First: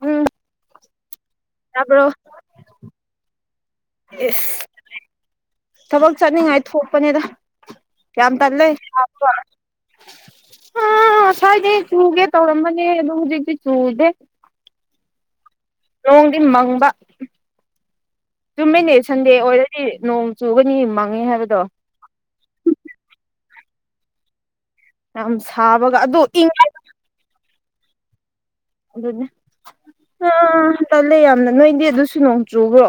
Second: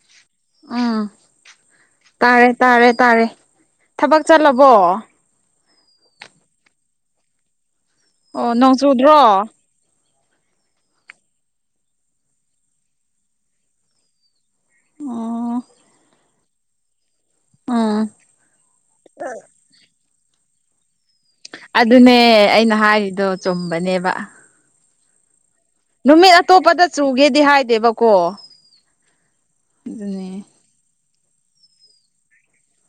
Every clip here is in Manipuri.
ꯎꯝ ꯎꯝ ꯇꯥꯕ꯭ꯔꯣ ꯇꯥꯔꯦ ꯇꯥꯔꯦ ꯇꯥꯔꯦ ꯊꯕꯛ ꯏꯁ ꯆꯠꯂꯕꯣ ꯊꯕꯛ ꯆꯠꯅꯤꯡꯉꯥꯏ ꯊꯣꯛꯄꯅꯤꯗ ꯌꯥꯝ ꯑꯣ ꯇꯜꯂ ꯅꯣꯡ ꯆꯨꯗ꯭ꯔꯣ ꯑ ꯁ꯭ꯋꯥꯏꯗꯩ ꯆꯨꯒꯦ ꯇꯧꯔꯝꯕꯅꯦ ꯑꯗꯨꯣ ꯍꯧꯖꯤꯛꯇꯤ ꯆꯨꯗꯦ ꯑꯣ ꯅꯣꯡꯗꯤ ꯃꯪꯕ ꯎꯝ ꯆꯨꯝꯃꯤꯅꯦ ꯁꯟꯗꯦ ꯑꯣꯏꯔꯗꯤ ꯅꯣꯡ ꯆꯨꯒꯅꯤꯪ ꯑꯗꯨꯅꯦ ꯑꯩꯅ ꯍꯥꯏꯔꯤꯗꯣ ꯆꯨꯝꯕꯅꯦꯕ ꯑ ꯅꯨꯃꯤꯠ ꯑꯇꯣꯞꯄꯗ ꯆꯨꯒꯦꯗꯤ ꯍꯥꯏꯗꯦꯕꯀꯣ ꯑꯗꯨꯅꯦ ꯑꯗꯨꯅꯦ ꯑꯥ ꯇꯜꯂꯦ ꯌꯥꯝꯅ ꯅꯣꯏꯗꯤ ꯑꯗꯨꯁꯨ ꯅꯣꯡꯇ꯭ꯔꯨꯕ꯭ꯔꯣ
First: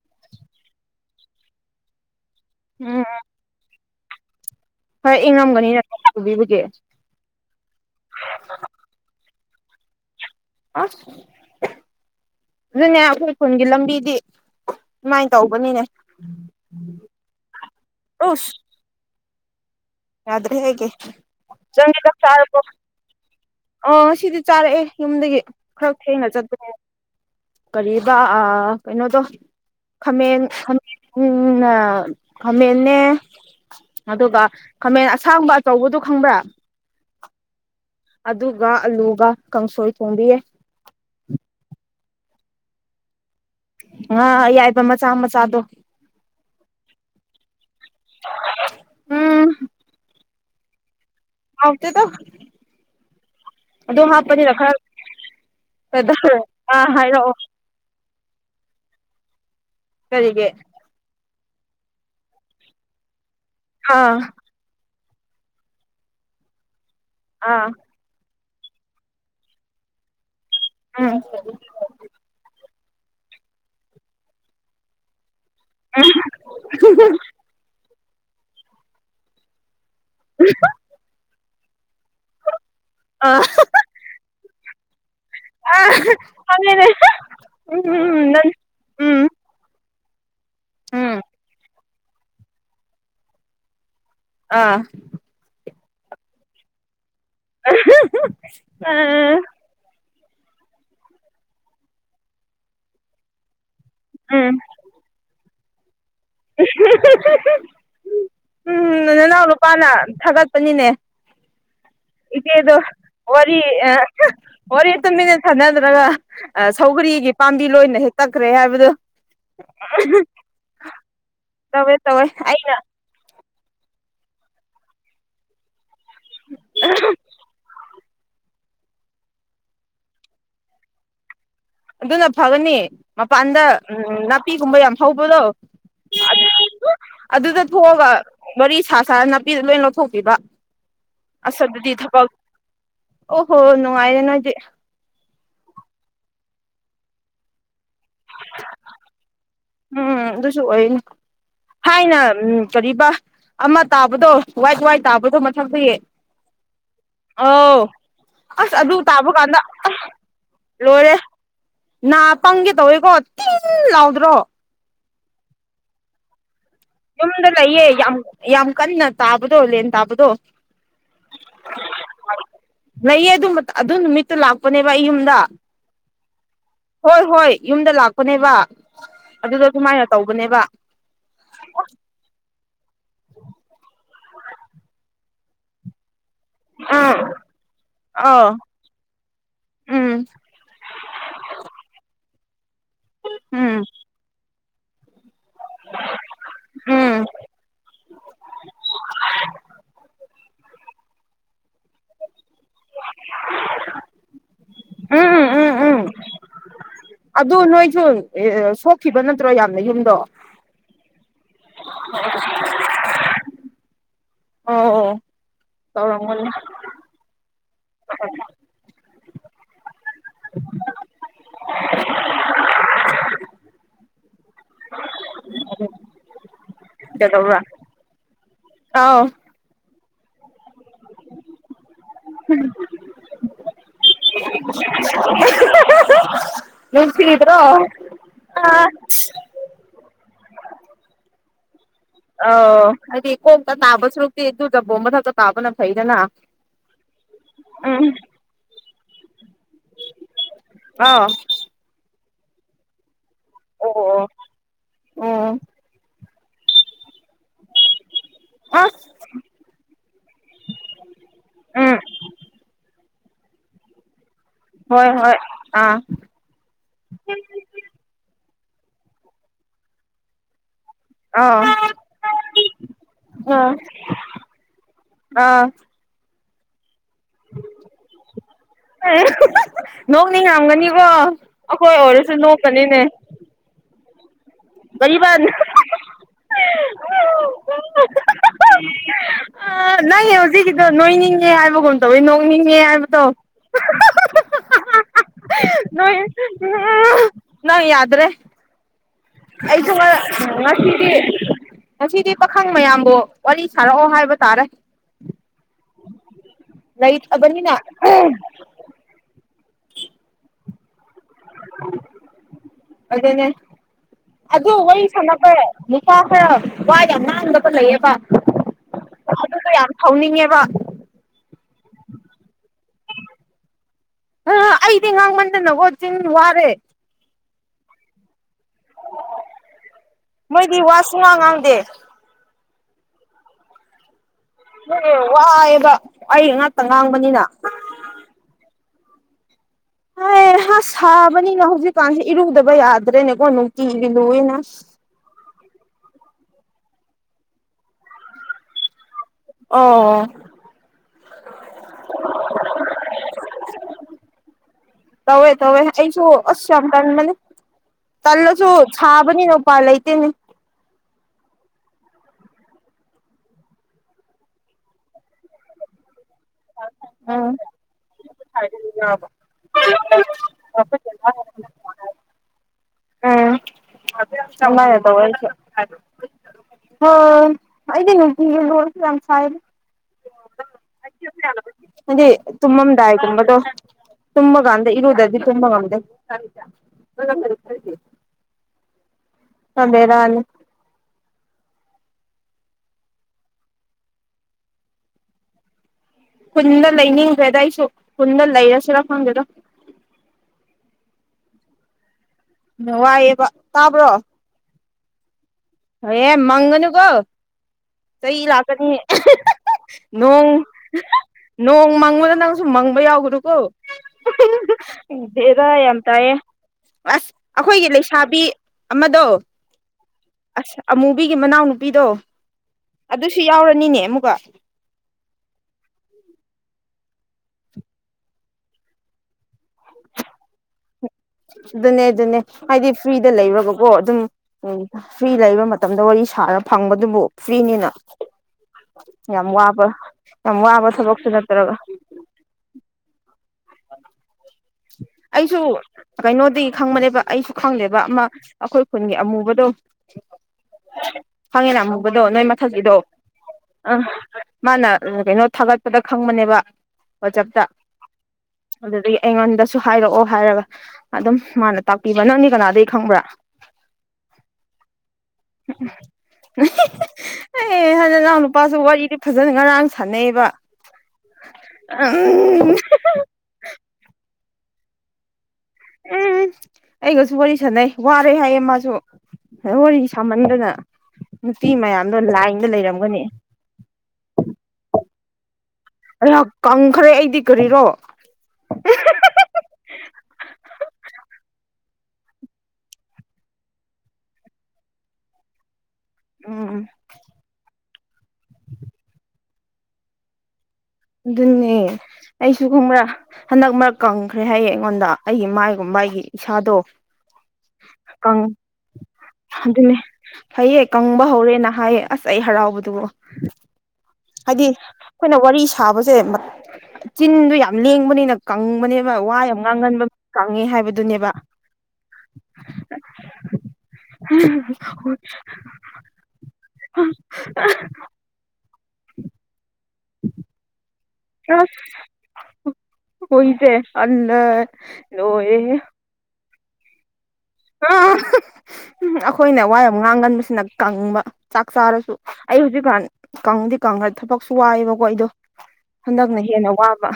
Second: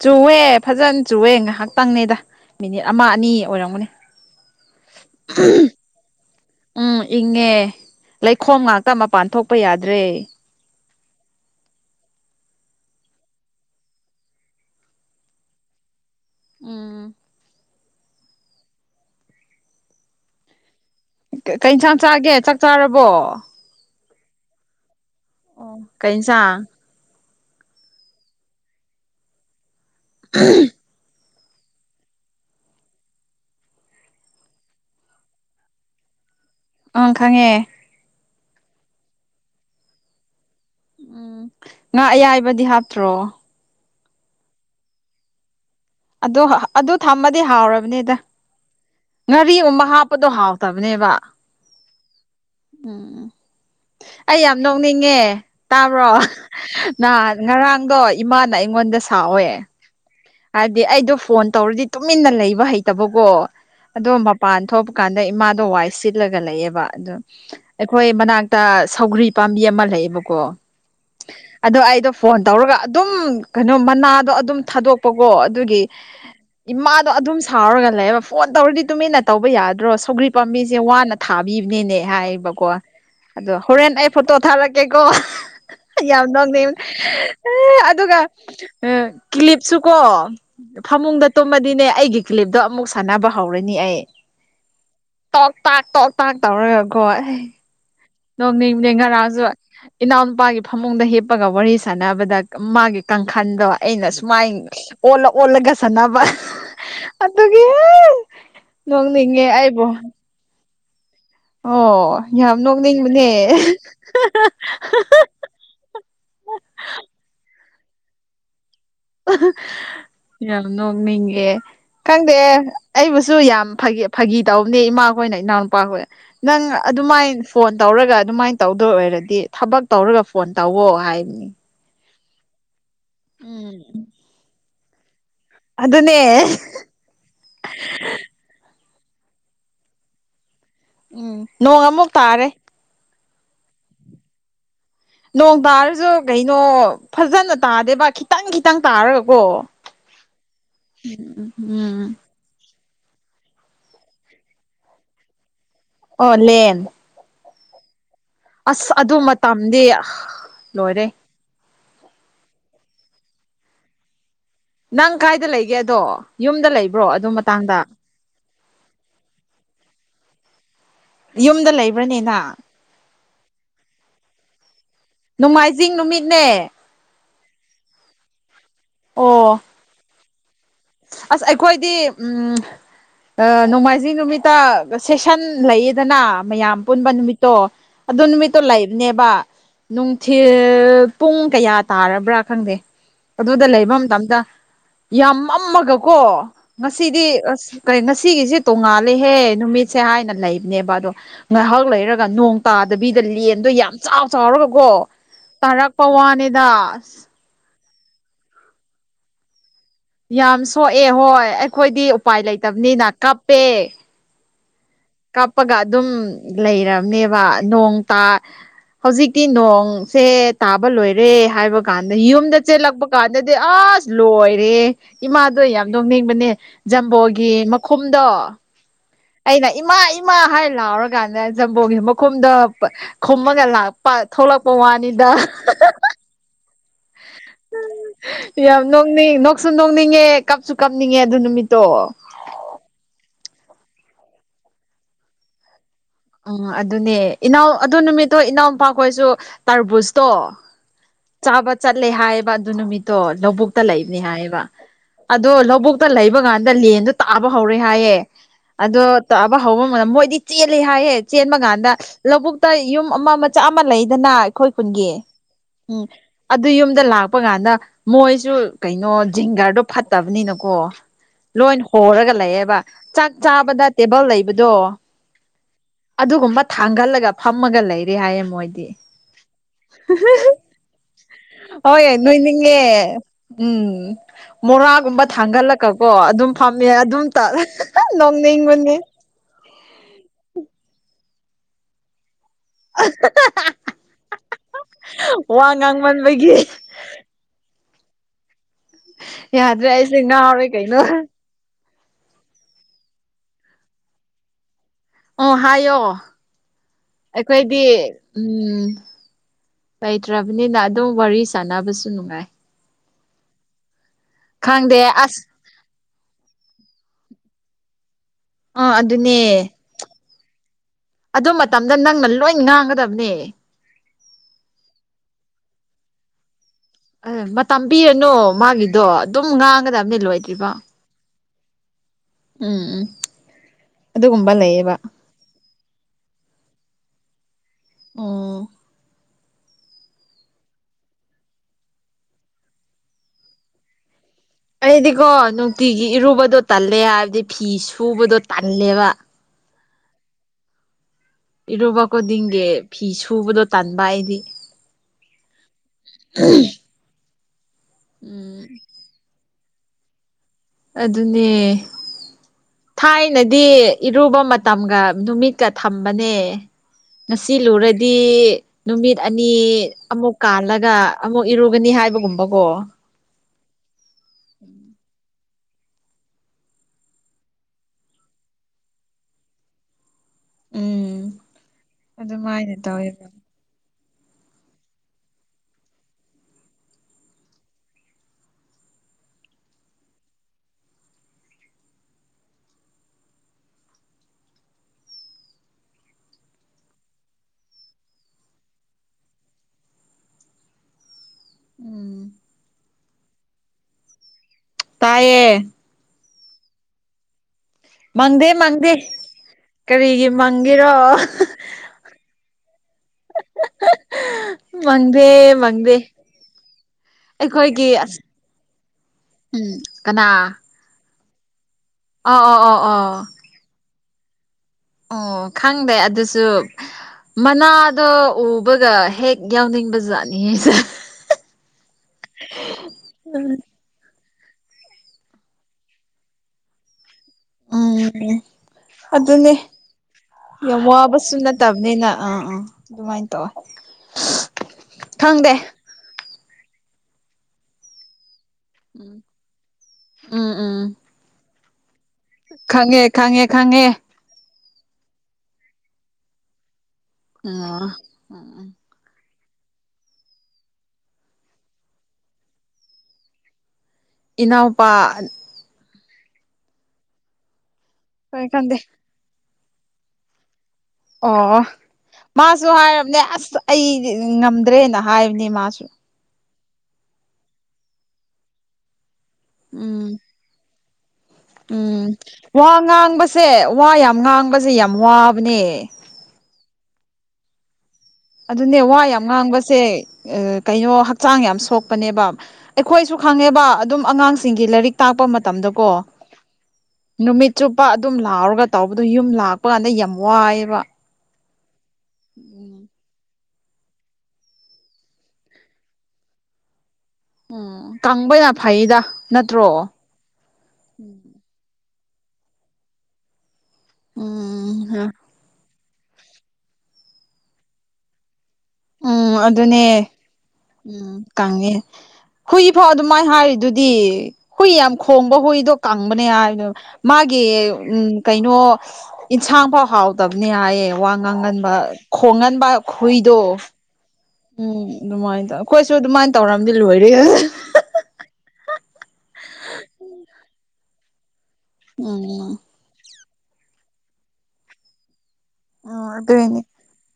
ꯆꯨꯋꯦ ꯐꯖꯅ ꯆꯨꯑꯦ ꯉꯥꯏꯍꯥꯛꯇꯪꯅꯦꯗ ꯃꯤꯅꯤꯠ ꯎꯝ ꯑꯃ ꯑꯅꯤ ꯑꯣꯏꯔꯝꯒꯅꯦ ꯈꯔ ꯏꯪꯉꯝꯒꯅꯤꯅ ꯆꯨꯕꯤꯕꯒꯤ ꯎꯝ ꯏꯪꯉꯦ ꯂꯩꯈꯣꯝ ꯉꯥꯛꯇ ꯃꯄꯥꯟ ꯊꯣꯛ ꯇꯞꯄ ꯌꯥꯗ꯭ꯔꯦ ꯑ ꯑꯗꯨꯅꯦ ꯑꯩꯈꯣꯏ ꯈꯨꯟꯒꯤ ꯂꯝꯕꯤꯗꯤ ꯁꯨꯃꯥꯏꯅ ꯇꯧꯕꯅꯤꯅꯦ ꯎꯝ ꯑꯣꯁ ꯌꯥ꯭ꯔꯦ ꯍꯦꯦ ꯀꯩ ꯏꯟꯁꯥꯡ ꯆꯥꯒꯦ ꯆꯥꯛ ꯆꯥꯔꯕꯣ ꯁꯤꯗꯤ ꯆꯥꯔꯛꯑꯦ ꯌꯨꯝꯗꯒꯤ ꯑꯣ ꯈꯔ ꯀꯩ ꯊꯦꯡꯅ ꯏꯟꯁꯥꯡ ꯆꯠꯄꯅꯦ ꯀ ꯀꯩꯅꯣꯗꯣ ꯈꯥꯃꯦꯟ ꯎꯝ ꯈꯃꯅꯦꯦ ꯑꯗꯨꯒ ꯈꯥꯃꯦꯟ ꯑꯁꯥꯡꯕ ꯑꯆꯧꯕꯗꯨꯣ ꯈꯪꯕ꯭ꯔꯥ ꯑꯪ ꯈꯪꯉꯦ ꯑꯗꯨꯒ ꯑꯂꯨꯒ ꯀꯥꯡꯁꯣꯏ ꯊꯣꯡꯕꯤꯌꯦ ꯎꯝ ꯉꯥ ꯑꯌꯥꯏꯕꯗꯤ ꯍꯥꯞꯇ꯭ꯔꯣ ꯑ ꯌꯥꯏꯕ ꯃꯆꯥ ꯃꯆꯥꯗꯣ ꯑꯗꯨ ꯑꯗꯨ ꯊꯝꯕꯗꯤ ꯍꯥꯎꯔꯕꯅꯤꯗ ꯉꯥꯔꯤꯒꯨꯝꯕ ꯍꯥꯞꯄꯗꯣ ꯍꯥꯎꯇꯕꯅꯦꯕ ꯍꯥꯎ ꯆꯗꯣ ꯎꯝ ꯎ ꯑꯩ ꯌꯥꯝ ꯈꯔ ꯅꯣꯛꯅꯤꯡꯉꯦ ꯇꯥꯕ꯭ꯔꯣ ꯑꯥ ꯍꯥꯏꯔꯛꯑꯣ ꯅꯍꯥꯟ ꯉꯔꯥꯡꯗꯣ ꯏꯃꯥꯅ ꯑꯩꯉꯣꯟꯗ ꯁꯥꯎꯋꯦ ꯀꯔꯤꯒꯤ ꯍꯥꯏꯗꯤ ꯑꯩꯗꯣ ꯐꯣꯟ ꯇꯧꯔꯗꯤ ꯇꯨꯃꯤꯟꯅ ꯂꯩꯕ ꯍꯩꯇꯕꯀꯣ ꯑꯗꯣ ꯑꯥ ꯃꯄꯥꯟ ꯊꯣꯛ ꯀꯥꯟꯗ ꯏꯃꯥꯗꯣ ꯋꯥꯏ ꯁꯤꯠꯂꯒ ꯂꯩꯑꯦꯕ ꯑꯗꯨ ꯑꯥ ꯑꯩꯈꯣꯏ ꯃꯅꯥꯛ ꯇ ꯁꯧꯒ꯭ꯔꯤ ꯄꯥꯝꯕꯤ ꯑꯃ ꯂꯩꯌꯦꯕꯀꯣ ꯎꯝ ꯑꯗꯣ ꯑꯩꯗꯣ ꯐꯣꯟ ꯇꯧꯔꯒ ꯑꯗꯨꯝ ꯀꯩꯅꯣ ꯃꯅꯥꯗꯣ ꯑꯗꯨꯝ ꯊꯥꯗꯣꯛꯄꯀꯣ ꯑꯗꯨꯒꯤ ꯏꯃꯥꯗꯣ ꯑꯗꯨꯝ ꯁꯥꯥꯎꯔꯒ ꯍꯜꯂꯑꯦꯕ ꯐꯣꯟ ꯇꯧꯔꯗꯤ ꯇꯨꯃꯤꯟꯅ ꯇꯧꯕ ꯌꯥꯗ꯭ꯔꯣ ꯁꯧꯒ꯭ꯔꯤ ꯄꯥꯝꯕꯤꯁꯦ ꯋꯥꯅ ꯊꯥꯕꯤꯕꯅꯤꯅꯦ ꯍꯥꯏꯕꯀꯣ ꯑꯥ ꯑꯗꯣ ꯍꯣꯔꯦꯟ ꯑꯩ ꯐꯣꯇꯣ ꯊꯥꯔꯛꯀꯦꯀꯣ ꯌꯥꯝ ꯅꯣꯡꯅꯩ ꯈꯪꯉꯦꯅꯦ ꯑꯗꯨꯒ ꯎꯝ ꯅꯪ ꯎꯝ ꯀꯞ ꯁꯨꯀꯣ ꯎꯝ ꯐꯃꯨꯡꯗ ꯇꯨꯝꯃꯗꯤꯅꯦ ꯑꯩꯒꯤ ꯀ꯭ꯂꯤꯞꯇꯣ ꯑꯃꯨꯛ ꯁꯥꯟꯅꯕ ꯍꯧꯔꯅꯤ ꯑꯩ ꯑꯥ ꯇꯣꯛ ꯇꯥꯛ ꯇꯣꯛ ꯇꯥꯛ ꯇꯧꯔꯒꯀꯣ ꯅꯣꯡꯅꯤꯡꯅꯦ ꯎꯝ ꯉꯔꯥꯡꯁꯨ ꯏꯅꯥꯎꯅꯨꯄꯥꯒꯤ ꯐꯃꯨꯡꯗ ꯍꯦꯞꯄꯒ ꯋꯥꯔꯤ ꯁꯥꯟꯅꯕꯗ ꯃꯥꯒꯤ ꯀꯥꯡꯈꯟꯗꯣ ꯑꯩꯅ ꯁꯨꯃꯥꯏ ꯎꯝ ꯑꯣꯜꯂ ꯑꯣꯜꯂꯒ ꯁꯥꯟꯅꯕ ꯑꯗꯨꯒꯤ ꯎꯝ ꯅꯣꯡꯅꯤꯡꯉꯦ ꯑꯩꯕꯨꯣ [unintelligible] ꯏꯗꯤ ꯑꯗꯨ ꯅꯣꯛꯅꯤꯡꯕꯅꯦ ꯍꯔꯤ ꯑ ꯍꯔꯤ ꯇꯅꯦ ꯆꯗ ꯑꯗꯨ꯭ꯔꯒ ꯁꯧꯒꯔꯤꯒꯤ ꯄꯥꯝꯕꯤ ꯂꯣꯏꯅ ꯍꯦꯛꯛꯇꯛꯈ꯭ꯔꯦ ꯍꯥꯏꯕꯗꯣ ꯌꯥ ꯅ ꯑꯣꯦ ꯇꯧꯋꯦ ꯇꯧꯋꯦ ꯈꯪꯗꯦ ꯑꯩꯅ ꯑꯩꯕꯨꯁꯨ ꯌꯥꯝ ꯐꯥꯒꯤ ꯇꯧꯕꯅꯦ ꯏꯃꯥꯈꯣꯏꯅ ꯏꯅꯥꯎꯅꯨꯄꯥꯈꯣꯏꯅ ꯅꯪ ꯑꯗꯨꯃꯥꯏꯅ ꯐꯣꯟ ꯇꯧꯔꯒ ꯑꯗꯨꯃꯥꯏꯅ ꯇꯧꯗ ꯑꯣꯏꯔꯗꯤ ꯊꯕꯛ ꯇꯧꯔꯒ ꯐꯣꯟ ꯇꯧꯋ ꯍꯥꯏꯕꯅꯤ ꯑꯗꯨꯅ ꯐꯒꯅꯤ ꯃꯄꯥꯟꯗ ꯎꯝ ꯅꯥꯄꯤꯒꯨꯝꯕ ꯌꯥꯝ ꯍꯧ ꯣ ꯑꯗꯨꯅꯦ ꯑꯗꯨꯗ ꯊꯣꯛꯑꯒ ꯃꯔꯤ ꯅꯥꯄꯤꯗ ꯂꯣꯏ ꯂꯧꯊꯣꯛꯄꯤꯕ ꯎꯝ ꯅꯣꯡ ꯑꯃꯨꯛ ꯇꯥꯔꯦ ꯑꯣ ꯍꯣꯅꯅꯨꯡꯥꯏꯗꯅꯖꯤꯦ ꯅꯣꯡ ꯇꯥꯔꯁꯨ ꯀꯩꯅꯣ ꯐꯖꯅ ꯇꯥꯗꯦꯕ ꯈꯤꯇꯪ ꯈꯤꯇꯪ ꯇꯥꯔꯒꯀꯣ ꯎꯝ ꯑꯗꯨꯁꯨ ꯑꯣꯏꯅꯤ ꯎꯝ ꯍꯥꯏꯅ ꯎꯝ ꯀꯕꯥ ꯑꯃ ꯇꯥꯕꯗꯣ ꯋꯥꯏꯠ ꯋꯥꯏ ꯇꯥꯕꯗꯣ ꯑꯣ ꯂꯦꯦꯟ ꯑꯥꯎ ꯑꯁ ꯑꯗꯨ ꯇꯥꯕ ꯀꯥꯟꯗ ꯃꯇꯝꯗꯤ ꯂꯣꯏꯔꯦ ꯅꯥ ꯄꯪꯒꯦ ꯇꯧꯋꯦꯀꯣ ꯇꯤꯟ ꯂꯥꯎꯗ꯭ꯔꯣ ꯅꯪ ꯀꯥꯏꯗ ꯂꯩꯒꯦ ꯑꯗꯣ ꯌꯨꯝ ꯌꯨꯝꯗ ꯂꯩꯌꯦ ꯌꯥꯝ ꯌꯥꯝ ꯀꯟꯅ ꯇꯥꯕꯗꯣ ꯂꯦꯟ ꯇꯥꯕꯗꯣ ꯌꯨꯝꯗ ꯂꯩꯕ꯭ꯔꯅꯤꯅ ꯂꯩꯌꯦ ꯑꯗꯨ ꯅꯨꯃꯤꯠꯇꯨ ꯂꯥꯛꯄꯅꯦꯕ ꯑꯩ ꯌꯨꯝꯗ ꯅꯣꯡꯃꯥꯏꯖꯤꯡ ꯅꯨꯃꯤꯠꯅꯦ ꯍꯣꯏ ꯍꯣꯏ ꯌꯨꯝꯗ ꯂꯥꯛꯄꯅꯦꯕ ꯑꯣ ꯑꯗꯨꯗ ꯁꯃꯥꯏꯅ ꯇꯧꯕꯅꯦꯕ ꯑꯁ ꯑꯩꯈꯣꯏꯗꯤ ꯎꯝ ꯅꯣꯡꯃꯥꯏꯖꯤꯡ ꯅꯨꯃꯤꯠꯇ ꯁꯦꯁꯟ ꯂꯩꯌꯦꯗꯅ ꯃꯌꯥꯝ ꯄꯨꯟꯕ ꯎꯝ ꯅꯨꯃꯤꯠꯇꯣ ꯑꯗꯨ ꯑꯥꯎ ꯅꯨꯃꯤꯠꯇꯣ ꯂꯩꯕꯅꯦꯕ ꯎꯝ ꯅꯨꯡꯊꯤꯜ ꯄꯨꯡ ꯀꯌꯥ ꯇꯥꯔꯕ꯭ꯔꯥ ꯈꯪꯗꯦ ꯑꯗꯨꯗ ꯎꯝ ꯂꯩꯕ ꯃꯇꯝꯗ ꯌꯥꯝ ꯃꯝꯃꯒꯀꯣ ꯎꯝ ꯉꯁꯤꯗꯤ ꯑꯁ ꯀꯔꯤ ꯉꯁꯤꯒꯤꯁꯦ ꯇꯣꯡꯉꯥꯂꯦꯍꯦ ꯅꯨꯃꯤꯠꯁꯦ ꯍꯥꯏꯅꯅꯦ ꯂꯩꯕꯅꯦꯕ ꯑꯗꯣ ꯉꯥꯏꯍꯥꯛ ꯂꯩꯔꯒ ꯅꯣꯡ ꯇꯥꯗꯕꯤꯗ ꯂꯦꯟꯗꯣ ꯌꯥꯝ ꯆꯥꯎ ꯆꯥꯎꯔꯒꯀꯣ ꯎꯝ ꯎꯝ ꯎꯝ ꯎꯝ ꯇꯥꯔꯛꯄ ꯋꯥꯅꯤꯗꯁ ꯑꯗꯨ ꯅꯣꯏꯁꯨ ꯁꯣꯛꯈꯤꯕ ꯅꯠꯇ꯭ꯔꯣ ꯌꯥꯝ ꯌꯥꯝ ꯁꯣꯛꯑꯦ ꯍꯣꯏ ꯑꯩꯈꯣꯏꯗꯤ ꯎꯄꯥꯏ ꯂꯩꯇꯕꯅꯤꯅ ꯀꯞꯄꯦ ꯑꯣ ꯑꯣ ꯀꯥꯞꯄꯒ ꯑꯗꯨꯝ ꯇꯧꯔꯝꯒꯅꯤ ꯂꯩꯔꯕꯝꯅꯦꯕ ꯅꯣꯡꯇꯥ ꯍꯧꯖꯤꯛꯇꯤ ꯅꯣꯡ ꯁꯦ ꯇꯥꯕ ꯂꯣꯏꯔꯦ ꯍꯥꯏꯕ ꯀꯥꯟꯗ ꯌꯨꯝꯗ ꯆꯦꯜꯂꯛꯄ ꯀꯥꯟꯗꯗꯤ ꯑꯁ ꯂꯣꯏꯔꯦ ꯦ ꯏꯃꯥꯗꯣ ꯌꯥꯝꯗꯧꯅꯤꯡꯕꯅꯦ ꯖꯝꯕꯣꯒꯤ ꯀꯩꯗꯧꯕ꯭ꯔꯥ ꯃꯈꯨꯝꯗꯣ ꯑꯥꯎ ꯑꯩꯅ ꯏꯃꯥ ꯏꯃꯥ ꯍꯥꯏ ꯂꯥꯎꯔꯀꯥꯟꯗ ꯖꯝꯕꯣꯒꯤ ꯃꯈꯨꯝꯗ ꯈꯨꯝꯃꯒ ꯂꯥꯛꯄ ꯊꯣꯛꯂꯛꯄ ꯋꯥꯅꯤꯗ [inaudible] ꯅꯨꯡꯁꯤꯗ꯭ꯔꯣ ꯌꯥꯝ ꯑꯥ ꯅꯣꯡꯅꯤꯡ ꯅꯣꯛꯁꯨ ꯅꯣꯡꯅꯤꯡꯉꯦ ꯀꯥꯞꯁꯨ ꯀꯥꯞꯅꯤꯡꯉꯦ ꯑꯗꯨ ꯅꯨꯃꯤꯠꯇ ꯑ ꯑꯗꯤ ꯀꯣꯝ ꯀ ꯇꯥꯕ ꯁꯔꯨ ꯑꯗꯨꯖ ꯣꯝꯝꯕ ꯊ ꯇꯥꯕ ꯅ ꯎꯝ ꯑꯗꯨꯅꯦ ꯏꯅꯥꯎ ꯑꯗꯨ ꯎꯝ ꯅꯨꯃꯤꯠꯇꯣ ꯏꯅꯥꯎ ꯅꯨꯄꯥꯈꯣꯏꯁꯨ ꯇꯔꯕꯨꯖꯇꯣ ꯑꯥꯎ ꯆꯥꯕ ꯆꯠꯂꯦ ꯍꯥꯏꯌꯦꯕ ꯑꯗꯨ ꯅꯨꯃꯤꯠꯇꯣ ꯂꯧꯕꯨꯛꯇ ꯑꯣ ꯂꯩꯕꯅꯦ ꯑꯣ ꯍꯥꯏꯌꯦꯕ ꯑꯗꯣ ꯎꯝ ꯂꯧꯕꯨꯛꯇ ꯂꯩꯕ ꯀꯥꯟꯗ ꯂꯦꯟꯗꯣ ꯇꯥꯕ ꯍꯧꯔꯦ ꯍꯥꯏꯌꯦ ꯑꯗꯣ ꯑꯁ ꯇꯥꯕ ꯍꯧꯕ ꯃꯇꯝꯗ ꯃꯣꯏꯗꯤ ꯆꯦꯂꯦ ꯍꯥꯏꯌꯦꯦ ꯆꯦꯟꯕ ꯀꯥꯟꯗ ꯎꯝ ꯂꯧꯕꯨꯛꯇ ꯌꯨꯝ ꯑꯃ ꯃꯆꯥ ꯑꯃ ꯂꯩꯗꯅ ꯑꯩꯈꯣꯏ ꯍꯣꯏ ꯀꯨꯟꯒꯤ ꯍꯣꯏ ꯑꯥ ꯎꯝ ꯑꯗꯨ ꯌꯨꯝꯗ ꯂꯥꯛꯄ ꯀꯥꯟꯗ ꯃꯣꯏꯁꯨ ꯀꯩꯅꯣ ꯖꯤꯡꯒꯔꯗꯣ ꯐꯠꯇꯕꯅꯤꯅꯀꯣ ꯂꯣꯏ ꯑꯥ ꯍꯣꯔꯒ ꯂꯩꯌꯦꯦꯕ ꯆꯥꯛ ꯑꯥ ꯆꯥꯕꯗ ꯇꯦꯕꯜ ꯂꯩꯕꯗꯣ ꯑꯥ ꯑꯗꯨꯒꯨꯝꯕ ꯊꯥꯡꯒꯜꯂꯒ ꯐꯝꯃꯒ ꯂꯩꯔꯦ ꯍꯥꯏꯌꯦꯦ ꯃꯣꯏꯗꯤ ꯅꯣꯛꯅꯤꯡꯉꯝꯒꯅꯤꯀꯣ ꯑꯩꯈꯣꯏ ꯍꯣꯏ ꯑꯣꯏꯔꯁꯨ ꯅꯣꯏꯅꯤꯡꯦ ꯅꯣꯛꯀꯅꯤꯅꯦ ꯎꯝ ꯃꯣꯔꯥꯒꯨꯝꯕ ꯀꯔꯤꯕ ꯑ ꯊꯥꯡꯒꯠꯂꯒꯀꯣ ꯑꯗꯨꯝ ꯐꯝꯃꯦ ꯑꯗꯨꯝ ꯅꯣꯡꯅꯤꯡꯕꯅꯤ ꯅꯪ ꯍꯧꯖꯤꯛꯀꯤꯗ ꯅꯣꯏꯅꯤꯡꯉꯦ ꯍꯥꯏꯕꯒꯨꯝ ꯇꯧꯋꯤ ꯃꯤ ꯍꯥꯏꯕꯗꯣ ꯋꯥ ꯉꯥꯡꯃꯟꯕꯒꯤ ꯅ ꯌꯥꯗ꯭ꯔꯦ ꯌꯥꯗ꯭ꯔꯦ ꯑꯩꯁꯨꯗꯤ ꯑꯩꯁꯦ ꯉꯥꯎꯔꯦ ꯀꯩꯅꯣ ꯉꯁꯤꯗꯤ ꯄꯥꯈꯪ ꯃꯌꯥꯝꯕꯨ ꯋꯥꯔꯤ ꯁꯥꯔꯛꯑꯣ ꯍꯥꯏꯕ ꯇꯥꯔꯦ ꯑꯣ ꯍꯥꯏꯌꯣ ꯂꯩꯇꯕꯅꯤꯅ ꯑꯩꯈꯣꯏꯗꯤ ꯎꯝ ꯂꯩꯇ꯭ꯔꯕꯅꯤꯅ ꯑꯗꯨꯝ ꯋꯥꯔꯤ ꯁꯥꯟꯅꯕꯁꯨ ꯅꯨꯡꯉꯥꯏ ꯑꯗꯨꯗꯅꯦ ꯑꯗꯨ ꯈꯪꯗꯦ ꯋꯥꯔꯤ ꯑꯁ ꯁꯥꯟꯅꯕ ꯅꯨꯄꯥ ꯈꯔ ꯋꯥꯏ ꯌꯥꯝ ꯃꯥꯡꯕꯒ ꯂꯩꯌꯦꯕ ꯑꯥ ꯑꯗꯨꯅꯦ ꯑꯗꯨꯒ ꯌꯥꯝ ꯁꯥꯎꯅꯤꯡꯉꯦꯕ ꯑꯗꯨ ꯃꯇꯝꯗ ꯅꯪꯅ ꯂꯣꯏ ꯉꯥꯡꯒꯗꯕꯅꯦ ꯍ ꯑꯩꯗꯤ ꯉꯥꯡꯃꯟꯗꯅ ꯍꯣ ꯆꯤꯟ ꯋꯥꯔꯦ ꯑꯃ ꯇꯝꯕꯤꯔꯅꯨ ꯃꯥꯒꯤꯗꯣ ꯑꯗꯨꯝ ꯉꯥꯡꯒꯗꯕꯅꯤ ꯂꯣꯏꯗ꯭ꯔꯤꯕ ꯃꯣꯏꯗꯤ ꯋꯥ ꯁꯨꯡꯉꯥꯡ ꯉꯥꯡꯗꯦ ꯎꯝ ꯎꯝ ꯑꯗꯨꯒꯨꯝꯕ ꯂꯩꯌꯦꯕ ꯑꯦ ꯋꯥꯏꯑꯦꯕ ꯑꯩ ꯉꯥꯛꯇ ꯉꯥꯡꯕꯅꯤꯅ ꯑ ꯍꯥꯏ ꯁꯥꯕꯅꯤꯅ ꯍꯧꯖꯤꯛꯀꯥꯟꯁꯦ ꯏꯔꯨꯗꯕ ꯌꯥꯗ꯭ꯔꯦꯅꯦꯀꯣ ꯅꯨꯡꯇꯤꯒꯤꯅꯤ ꯑꯗꯨꯗꯤꯀꯣ ꯅꯨꯡꯇꯤꯒꯤ ꯏꯔꯨꯕꯗꯣ ꯇꯜꯂꯦ ꯍꯥꯏꯕꯗꯤ ꯐꯤ ꯁꯨꯕꯗꯣ ꯇꯜꯂꯦꯕ ꯑꯣ ꯏꯔꯨꯕ ꯈꯨꯗꯤꯡꯒꯤ ꯐꯤ ꯁꯨꯕꯗꯣ ꯇꯥꯟꯕ ꯑꯩꯗꯤ ꯇꯋ ꯇꯧ ꯑꯩꯁꯨ ꯑ ꯌꯥꯝ ꯇ ꯃꯅꯦ ꯎꯝ ꯆꯜꯂꯁꯨ ꯁꯥꯕꯅꯤꯅ ꯎꯄꯥ ꯂꯩꯇꯦꯅꯦ ꯑꯗꯨꯅꯦ ꯊꯥꯏꯅꯗꯤ ꯏꯔꯨꯕ ꯃꯇꯝꯒ ꯅꯨꯃꯤꯠꯀ ꯊꯝꯕꯅꯦ ꯉꯁꯤ ꯎꯝ ꯂꯨꯔꯗꯤ ꯅꯨꯃꯤꯠ ꯑꯅꯤ ꯑꯃꯨꯛ ꯀꯥꯜꯂꯒ ꯑꯃꯨꯛ ꯏꯔꯨꯒꯅꯤ ꯍꯥꯏꯕ ꯀꯨꯝꯕ ꯀꯣ ꯎꯝꯃꯗ ꯍꯗꯤꯒ ꯌꯥꯝ ꯐꯥꯏꯗ ꯎꯝ ꯦ ꯑꯗꯨꯃꯥꯏꯅ ꯇꯨꯝꯃꯝꯗꯑ ꯇꯧꯋꯦꯕ ꯇꯗꯣ ꯇꯃꯒꯥꯟꯗ ꯏꯔꯗꯗꯤꯒꯗ ꯑꯗꯦꯗꯥꯅꯤ ꯈꯨꯟꯗ ꯂꯩꯅꯤꯡꯈ꯭ꯔꯦꯗ ꯑꯩꯁꯨ ꯈꯨꯟꯗ ꯂꯩꯔ ꯁꯤꯔ ꯐꯪꯒꯦꯗ ꯎꯝ ꯅꯨꯡ ꯋꯥꯏꯑꯦꯕ ꯇꯥꯕ꯭ꯔꯣ ꯇꯌꯦ ꯑꯦ ꯃꯪꯒꯅꯨ ꯀꯣ ꯀ ꯃꯪꯗꯦ ꯃꯪꯗꯦ ꯂꯥꯛꯀꯅꯤ ꯀꯔꯤꯒꯤ ꯅꯣꯡ ꯃꯪꯒꯦꯔꯣ ꯅꯣꯡ ꯃꯥꯡꯕꯗ ꯅꯪ ꯃꯪꯃꯩ ꯌꯥꯎꯒꯔꯒꯣ ꯃꯪꯗꯦ ꯗꯦꯔ ꯃꯪꯗꯦ ꯑꯦꯇꯥꯑꯌꯦ ꯑꯁ ꯑꯩꯈꯣꯏꯒꯤ ꯂꯩꯁꯥꯕꯤ ꯑꯃꯗꯣ ꯎꯝ ꯀꯅꯥ ꯑꯁ ꯑꯃꯨꯕꯤꯒꯤ ꯃꯅꯥꯎꯅꯨꯄꯤꯗꯣ ꯑꯣ ꯑꯣ ꯑꯣ ꯑꯣ ꯑꯗꯨꯁꯨ ꯌꯥꯎꯔꯅꯤꯅꯦ ꯑꯃꯨꯛꯀ ꯑꯣ ꯈꯪꯗꯦ ꯑꯗꯨꯁꯨ ꯃꯅꯥꯗꯣ ꯎꯕꯒ ꯍꯦꯛ ꯌꯥꯎꯅꯤꯡꯕ ꯖꯥꯠꯅꯤ ꯑꯩꯁꯦ ꯑꯗꯨꯅꯦ ꯑꯗꯨꯅꯦ ꯍꯥꯏꯗꯤ ꯐ꯭ꯔꯤꯗ ꯎꯝ ꯂꯩꯕꯒꯀꯣ ꯑꯗꯨꯝ ꯐ꯭ꯔꯤ ꯂꯩꯕ ꯃꯇꯝꯗ ꯋꯥꯔꯤ ꯁꯥꯔ ꯐꯪꯕꯗꯨꯕꯨ ꯐ꯭ꯔꯤꯅꯤꯅ ꯎꯝ ꯌꯥꯝ ꯑꯗꯨꯅꯦ ꯋꯥꯕ ꯌꯥꯝ ꯋꯥꯕ ꯊꯕꯛꯁꯨ ꯋꯥꯕꯁꯨ ꯅꯠꯇ꯭ꯔꯒ ꯅꯠꯇꯕꯅꯤꯅ ꯑꯥ ꯑꯥ ꯑꯗꯨꯃꯥꯏꯅ ꯇꯧꯋꯦ ꯈꯪꯗꯦ ꯑꯩꯁꯨ ꯀꯩꯅꯣꯗꯤ ꯈꯪꯕꯅꯦꯕ ꯑꯩꯁꯨ ꯈꯪꯗꯦꯕ ꯑꯃ ꯑꯩꯈꯣꯏ ꯈꯨꯟꯒꯤ ꯎꯝ ꯑꯃꯨꯕꯗꯣ ꯎꯝ ꯎꯝ ꯐꯪꯉꯦꯅ ꯑꯃꯨꯕ ꯗꯣ ꯅꯣꯏ ꯃꯊꯁꯤꯗꯣ ꯈꯪꯉꯦ ꯈꯪꯉꯦ ꯈꯪꯉꯦ ꯑ ꯃꯥꯅ ꯀꯩꯅꯣ ꯊꯥꯒꯠꯄꯗ ꯈꯪꯕꯅꯦꯕ ꯋꯥꯆꯞꯇ ꯑꯣ ꯎꯝ ꯑꯗꯨꯗꯒꯤ ꯑꯩꯉꯣꯟꯗꯁꯨ ꯍꯥꯏꯔꯛꯑꯣ ꯍꯥꯏꯔꯒ ꯑꯗꯨꯝ ꯃꯥꯅ ꯇꯥꯛꯄꯤꯕ ꯅꯪꯗꯤ ꯀꯅꯥꯗꯒꯤ ꯈꯪꯕ꯭ꯔꯥ ꯏꯅꯥꯎꯄꯥ ꯑꯦ ꯍꯟꯗ ꯏꯅꯥꯎ ꯍꯣꯏ ꯅꯨꯄꯥꯁꯨ ꯈꯪꯗꯦ ꯋꯥꯔꯤꯗꯤ ꯐꯖꯅ ꯉꯔꯥꯡ ꯁꯥꯟꯅꯩꯑꯕ ꯑꯣ ꯃꯥꯁꯨ ꯍꯥꯏꯔꯕꯅꯦ ꯑꯁ ꯑꯩꯗꯤ ꯉꯝꯗ꯭ꯔꯦꯅ ꯍꯥꯏꯕꯅꯦ ꯃꯥꯁꯨ [inaudible] ꯎꯝ ꯑꯩꯒꯁꯨ ꯋꯥꯔꯤ ꯁꯥꯟꯅꯩ ꯋꯥꯔꯦ ꯍꯥꯏꯌꯦ ꯃꯥꯁꯨ ꯋꯥꯔꯤ ꯎꯝ ꯁꯥꯃꯟꯗꯅ ꯅꯨꯄꯤ ꯎꯝ ꯃꯌꯥꯝꯗꯣ ꯂꯥꯏꯟꯗ ꯋꯥ ꯂꯩꯔꯝꯒꯅꯤ ꯉꯥꯡꯕꯁꯦ ꯋꯥ ꯌꯥꯝ ꯉꯥꯡꯕꯁꯦ ꯌꯥꯝ ꯋꯥꯕꯅꯦ ꯑꯩꯍꯥꯛ ꯀꯪꯈ꯭ꯔꯦ ꯑꯩꯗꯤ ꯀꯔꯤꯔꯣ ꯑꯗꯨꯅꯦ ꯋꯥ ꯌꯥꯝ ꯉꯥꯡꯕꯁꯦ ꯀꯩꯅꯣ ꯍꯛꯆꯥꯡ ꯌꯥꯝ ꯁꯣꯛ ꯥꯛꯄꯅꯦꯕ ꯑꯩꯈꯣꯏꯁꯨ ꯈꯪꯉꯦꯕ ꯑꯗꯨꯝ ꯑꯉꯥꯡꯁꯤꯡꯒꯤ ꯂꯥꯏꯔꯤꯛ ꯇꯥꯛꯄ ꯃꯇꯝꯗꯀꯣ ꯎꯝ ꯅꯨꯃꯤꯠ ꯆꯨꯞꯄ ꯑꯗꯨꯝ ꯂꯥꯎꯔꯒ ꯇꯧꯕꯗꯣ ꯌꯨꯝ ꯂꯥꯛꯄ ꯀꯥꯟꯗ ꯌꯥꯝ ꯋꯥꯏꯑꯦꯕ ꯑꯗꯨꯅꯦ ꯑꯩꯁꯨ ꯈꯨꯝꯕ꯭ꯔꯥ ꯍꯟꯗꯛ ꯃꯔꯛ ꯀꯪꯈ꯭ꯔꯦ ꯍꯥꯏꯌꯦ ꯑꯩꯉꯣꯟꯗ ꯑꯩꯒꯤ ꯃꯥꯏꯒꯨꯝꯕ ꯑꯩꯒꯤ ꯏꯁꯥꯗꯣ ꯎꯝ ꯀꯪ ꯀꯪꯕꯅ ꯐꯩꯗ ꯅꯠꯇ꯭ꯔꯣ ꯐꯩꯌꯦꯦ ꯀꯪꯕ ꯍꯧꯔꯦꯅ ꯍꯥꯏꯌꯦꯦ ꯑꯁ ꯑꯩ ꯍꯔꯥꯎꯕꯗꯨꯕꯨ ꯍꯥꯏꯗꯤ ꯎꯝ ꯑꯩꯈꯣꯏꯅ ꯋꯥꯔꯤ ꯁꯥꯕꯁꯦ ꯆꯤꯟꯗꯣ ꯌꯥꯝ ꯂꯦꯡꯕꯅꯤꯅ ꯀꯪꯕꯅꯦꯕ ꯎꯝ ꯋꯥ ꯌꯥꯝ ꯉꯥꯡꯍꯟꯕ ꯑꯗꯨꯅꯦ ꯀꯪꯉꯦ ꯎꯝ ꯍꯥꯏꯕꯗꯨꯅꯦꯕ ꯀꯪꯉꯦ ꯍꯨꯏꯐꯥꯎ ꯑꯗꯨꯃꯥꯏꯅ ꯍꯥꯏꯔꯤꯗꯨꯗꯤ ꯍꯨꯏ ꯌꯥꯝ ꯈꯣꯡꯕ ꯍꯨꯏꯗꯣ ꯀꯪꯕꯅꯦ ꯍꯥꯏꯗꯣ ꯃꯥꯒꯤ ꯎꯝ ꯀꯩꯅꯣ ꯏꯟꯁꯥꯡ ꯐꯥꯎ ꯍꯥꯎꯗꯕꯅꯦ ꯍꯥꯏꯌꯦꯦ ꯋꯥ ꯉꯥꯡꯒꯟꯕ ꯑꯁ ꯈꯣꯡꯒꯟꯕ ꯍꯨꯏꯗꯣ ꯍꯨꯏꯁꯦ ꯑꯜꯂ ꯎꯝ ꯑꯗꯨꯃꯥꯏꯅ ꯇꯧ ꯂꯣꯏꯔꯦꯍꯦ ꯑꯩꯈꯣꯏꯁꯨ ꯑꯗꯨꯃꯥꯏꯅ ꯇꯧꯔꯝꯗꯤ ꯂꯣꯏꯔ ꯎ ꯑꯩꯈꯣꯏꯅ ꯋꯥꯏꯔ ꯑꯃ ꯉꯥꯡꯒꯟꯕꯁꯤꯅ ꯀꯪꯕ ꯆꯥꯛ ꯆꯥꯔꯁꯨ ꯎꯝ ꯑꯩ ꯍꯧꯖꯤꯛꯀꯥꯟ ꯀꯪꯗꯤ ꯀꯪꯈ꯭ꯔꯦ ꯊꯕꯛꯁꯨ ꯋꯥꯏꯑꯦꯕꯀꯣ ꯑꯩꯗꯣ ꯎꯝ ꯍꯟꯗꯛꯅ ꯑꯗꯨꯏꯅꯤ ꯍꯦꯟꯅ ꯋꯥꯕ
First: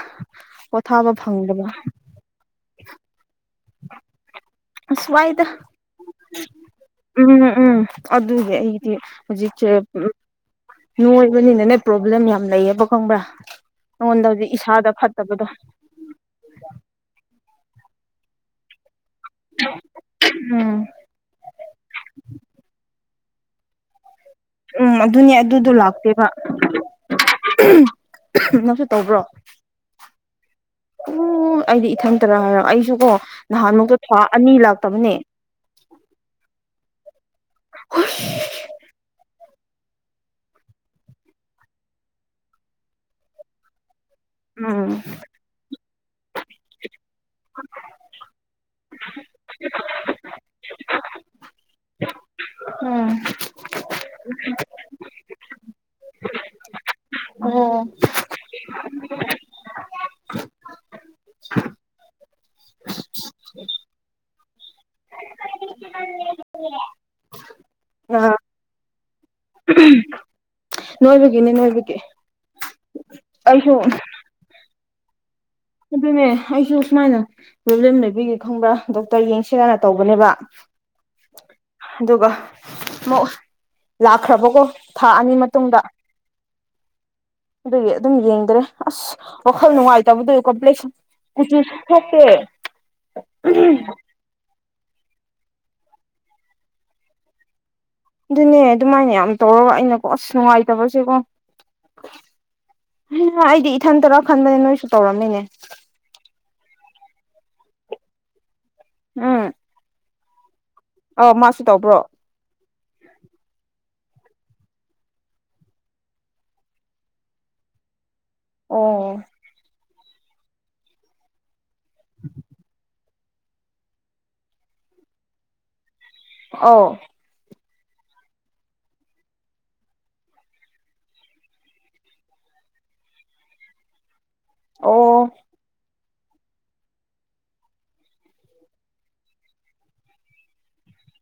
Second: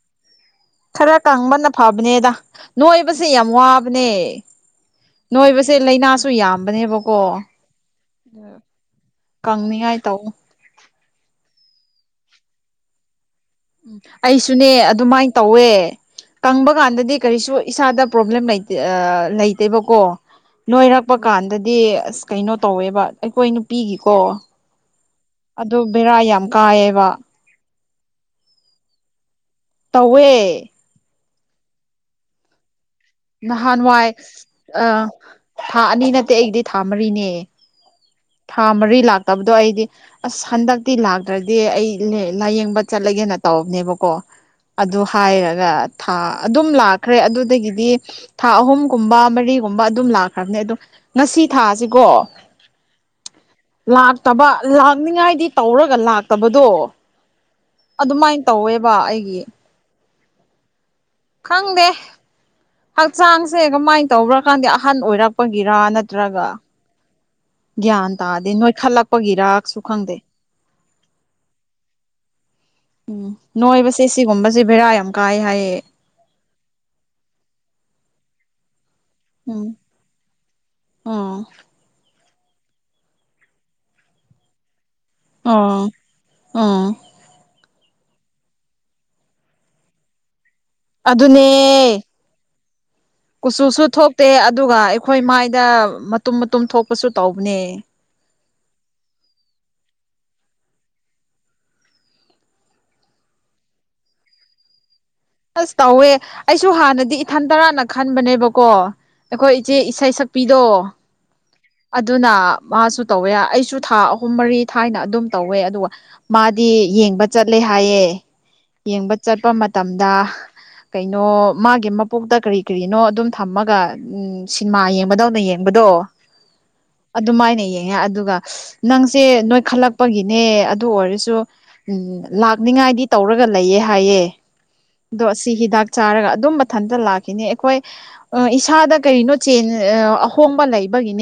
ꯄꯣꯊꯥꯕ ꯈꯔ ꯐꯪꯗꯕ ꯀꯥꯡꯪꯕꯅ ꯐꯕꯅꯦꯗ ꯅꯣꯏꯕꯁꯦ ꯌꯥꯝ ꯋꯥꯕꯅꯦ ꯑꯁ ꯋꯥꯏꯗ ꯅꯣꯏꯕꯁꯦ ꯂꯥꯏꯅꯥꯁꯨ ꯌꯥꯝꯕꯅꯦꯕꯀꯣ ꯎꯝ ꯎꯝ ꯑꯗꯨꯒꯤ ꯑꯩꯗꯤ ꯍꯧꯖꯤꯛꯁꯦ ꯉꯥꯏ ꯇꯑꯣ ꯅꯣꯏꯕꯅꯤꯅꯅꯦ ꯄ꯭ꯔꯣꯕ꯭ꯂꯦꯝ ꯌꯥꯝ ꯂꯩꯌꯦꯕ ꯈꯪꯕ꯭ꯔꯥ ꯎꯝ ꯑꯩꯉꯣꯟꯗ ꯍꯧꯖꯤꯛ ꯑꯩꯁꯨꯅꯦ ꯏꯁꯥꯗ ꯑꯗꯨꯃꯥꯏꯅ ꯐꯠꯇꯕꯗꯣ ꯇꯧꯋꯦ ꯀꯪꯕ ꯀꯥꯟꯗꯗꯤ ꯀꯔꯤꯁꯨ ꯏꯁꯥꯗ ꯄꯣꯕ꯭ꯂꯂꯦꯝꯝꯥꯏꯇꯦ ꯂꯩꯇꯦꯕꯀꯣ ꯎꯝ ꯅꯣꯏꯔꯛꯄ ꯀꯥꯟꯗꯗꯤ ꯑꯁ ꯀꯩꯅꯣ ꯇꯧꯋꯦꯕ ꯑꯩꯈꯣꯏ ꯅꯨꯄꯤꯒꯤꯀꯣ ꯎꯝ ꯑꯗꯨꯅꯦ ꯑꯗꯨꯗꯣ ꯑꯗꯨ ꯕꯦꯔꯥ ꯂꯥꯛꯇꯦꯕ ꯌꯥꯝ ꯀꯥꯏꯌꯦꯕ ꯉꯪꯁꯨ ꯇꯧꯕ꯭ꯔꯣ ꯇꯧꯋꯦ ꯎ ꯑꯩꯗꯤ ꯏꯊꯟꯇꯔ ꯍꯥꯏꯔꯣ ꯑꯩꯁꯨ ꯀꯣ ꯅꯍꯥꯟꯃꯨꯛꯇꯣ ꯅꯍꯥꯟꯋꯥꯏ ꯊꯥ ꯑꯅꯤ ꯑ ꯂꯥꯛꯇꯕꯅꯦ ꯊꯥ ꯑꯅꯤ ꯅꯠꯇꯦ ꯑꯩꯗꯤ ꯊꯥ ꯃꯔꯤꯅꯦ ꯊꯥꯃꯔꯤ ꯂꯒ ꯇꯕꯗꯣ ꯑꯩꯗꯤ ꯑꯁ ꯍꯟꯗꯛꯇꯤ ꯂꯥꯛꯇ꯭ꯔꯗꯤ ꯑꯩ ꯂꯥꯏꯌꯦꯡꯕ ꯆꯠꯂꯒꯦꯅ ꯇꯧꯕꯅꯦꯕꯀꯣ ꯎꯝ ꯑꯗꯨ ꯍꯥꯏꯔꯒ ꯊꯥ ꯑꯗꯨꯝ ꯂꯥꯛ ꯈ꯭ꯔꯦ ꯑꯗꯨꯗꯒꯤꯗꯤ ꯊꯥ ꯑꯍꯨꯝꯒꯨꯝꯕ ꯃꯔꯤꯒꯨꯝꯕ ꯑꯗꯨꯝ ꯂꯥꯛꯈ꯭ꯔꯕꯅꯦ ꯑꯗꯣ ꯉꯁꯤ ꯊꯥꯁꯤꯀꯣ ꯎꯝ ꯂꯥꯛꯇꯕ ꯂꯥꯛꯅꯤꯡꯉꯥꯏꯗꯤ ꯇꯧꯔꯒ ꯂꯥꯛꯇꯕꯗꯣ ꯑꯣ ꯑꯗꯨꯃꯥꯏꯅ ꯇꯧꯋꯦꯕ ꯑꯩꯒꯤ ꯈꯪꯗꯦ ꯍꯛꯆꯥꯡꯁꯦ ꯀꯃꯥꯏꯅ ꯇꯧꯕ꯭ꯔꯀꯥꯟꯗ ꯑꯍꯟ ꯑꯣꯏꯔꯛꯄꯒꯤꯔ ꯅꯠꯇ꯭ꯔꯒ ꯒ꯭ꯌꯥꯟ ꯑ ꯇꯥꯗꯦ ꯅꯣꯏꯈꯠꯂꯛꯄꯒꯤꯔꯁꯨ ꯈꯪꯗꯦ ꯅꯣꯏꯕꯒꯤꯅꯦ ꯅꯣꯏꯕꯒꯤ ꯑꯩꯁꯨ ꯚꯕꯔ ꯌꯥꯝꯝ ꯑꯗꯨꯅꯦ ꯑꯩꯁꯨ ꯀꯃꯥꯏꯅ ꯄ꯭ꯔꯣꯕ꯭ꯂꯦꯝ ꯂꯩꯕꯤꯒꯦ ꯈꯪꯕ꯭ꯔꯥ ꯗꯣꯛꯇꯔ ꯌꯦꯡꯁꯤꯔꯅ ꯎꯝ ꯇꯧꯕꯅꯦꯕ ꯎꯝ ꯑꯗꯨꯒ ꯃ ꯂꯥꯛꯈ꯭ꯔꯕꯀꯣ ꯊꯥ ꯑꯅꯤ ꯃꯇꯨꯡꯗ ꯎꯝ ꯎꯝ ꯑꯗꯨꯒꯤ ꯑꯗꯨꯝ ꯌꯦꯡꯗ꯭ꯔꯦ ꯑꯁ ꯋꯥꯈꯜ ꯅꯨꯡꯉꯥꯏꯇꯕꯗ ꯭ꯂ ꯀꯆꯨ ꯑꯗꯨꯅꯦ ꯊꯣꯛꯦ ꯀꯨꯆꯨꯁꯨ ꯊꯣꯛꯇꯦ ꯑꯗꯨꯒ ꯑꯩꯈꯣꯏ ꯃꯥꯏꯗ ꯃꯇꯨꯝ ꯃꯇꯨꯝ ꯊꯣꯛꯄꯁꯨ ꯇꯧꯕꯅꯦ ꯑꯗꯨꯅꯦ ꯑꯗꯨꯃꯥꯏꯅ ꯌꯥꯝ ꯇꯧꯔꯒ ꯑꯩꯅꯀꯣ ꯑꯁ ꯅꯨꯡꯉꯥꯏꯇꯕꯁꯦꯀꯣ ꯑꯩꯗꯤ ꯏꯊꯟ ꯇꯔꯣ ꯈꯟꯗꯅꯦ ꯅꯣꯏ ꯑꯁ ꯇꯧꯋꯦ ꯑꯩꯁꯨ ꯍꯥꯟꯅꯗꯤ ꯏꯊꯟ ꯇꯔꯥꯅ ꯈꯟꯕꯅꯦꯕꯀꯣ ꯀꯣ ꯑꯩꯈꯣꯏ ꯏꯆꯦ ꯏꯁꯩ ꯁꯛꯄꯤꯗꯣ ꯑ ꯃꯥꯁꯨ ꯇꯧꯕ꯭ꯔꯣ ꯑꯗꯨꯅ ꯃꯥꯁꯨ ꯇꯧꯋꯦ ꯑꯩꯁꯨ ꯊꯥ ꯑꯍꯨꯝ ꯃꯔꯤ ꯊꯥꯏꯅ ꯑꯗꯨꯝ ꯇꯧꯋꯦ ꯑꯗꯨꯒ ꯃꯥꯗꯤ ꯌꯦꯡꯕ ꯆꯠꯂꯦ ꯊꯌꯦ ꯑꯣ ꯌꯦꯡꯕ ꯆꯠꯄ ꯃꯇꯝꯗ ꯀꯩꯅꯣ ꯃꯥꯒꯤ ꯃꯄꯣꯛꯇ ꯀꯔꯤ ꯀꯔꯤꯅꯣ ꯑꯗꯨꯝ ꯊꯝꯃꯒ ꯎ ꯁꯤꯅꯦꯃꯥ ꯌꯦꯡꯕꯗꯧꯅ ꯌꯦꯡꯕꯗꯣ ꯑꯧ ꯑꯗꯨꯃꯥꯏꯅ ꯌꯦꯡ [unintelligible] ꯥꯏꯗꯤ ꯇꯧꯔꯒ ꯂꯩꯌꯦ ꯍꯥꯏꯌꯦ ꯑꯣ ꯣ ꯑꯁꯤꯍꯤꯗꯥꯛ ꯆꯥꯔꯒ ꯑꯗꯨꯝ ꯃꯊꯟꯇ ꯂꯥꯛꯈꯤꯅꯤ ꯑꯩꯈꯣꯏ ꯏꯁꯥꯗ ꯀꯔꯤꯅꯣ ꯆꯦꯟ ꯑꯍꯣꯡꯕ ꯂꯩꯕꯒꯤꯅꯦ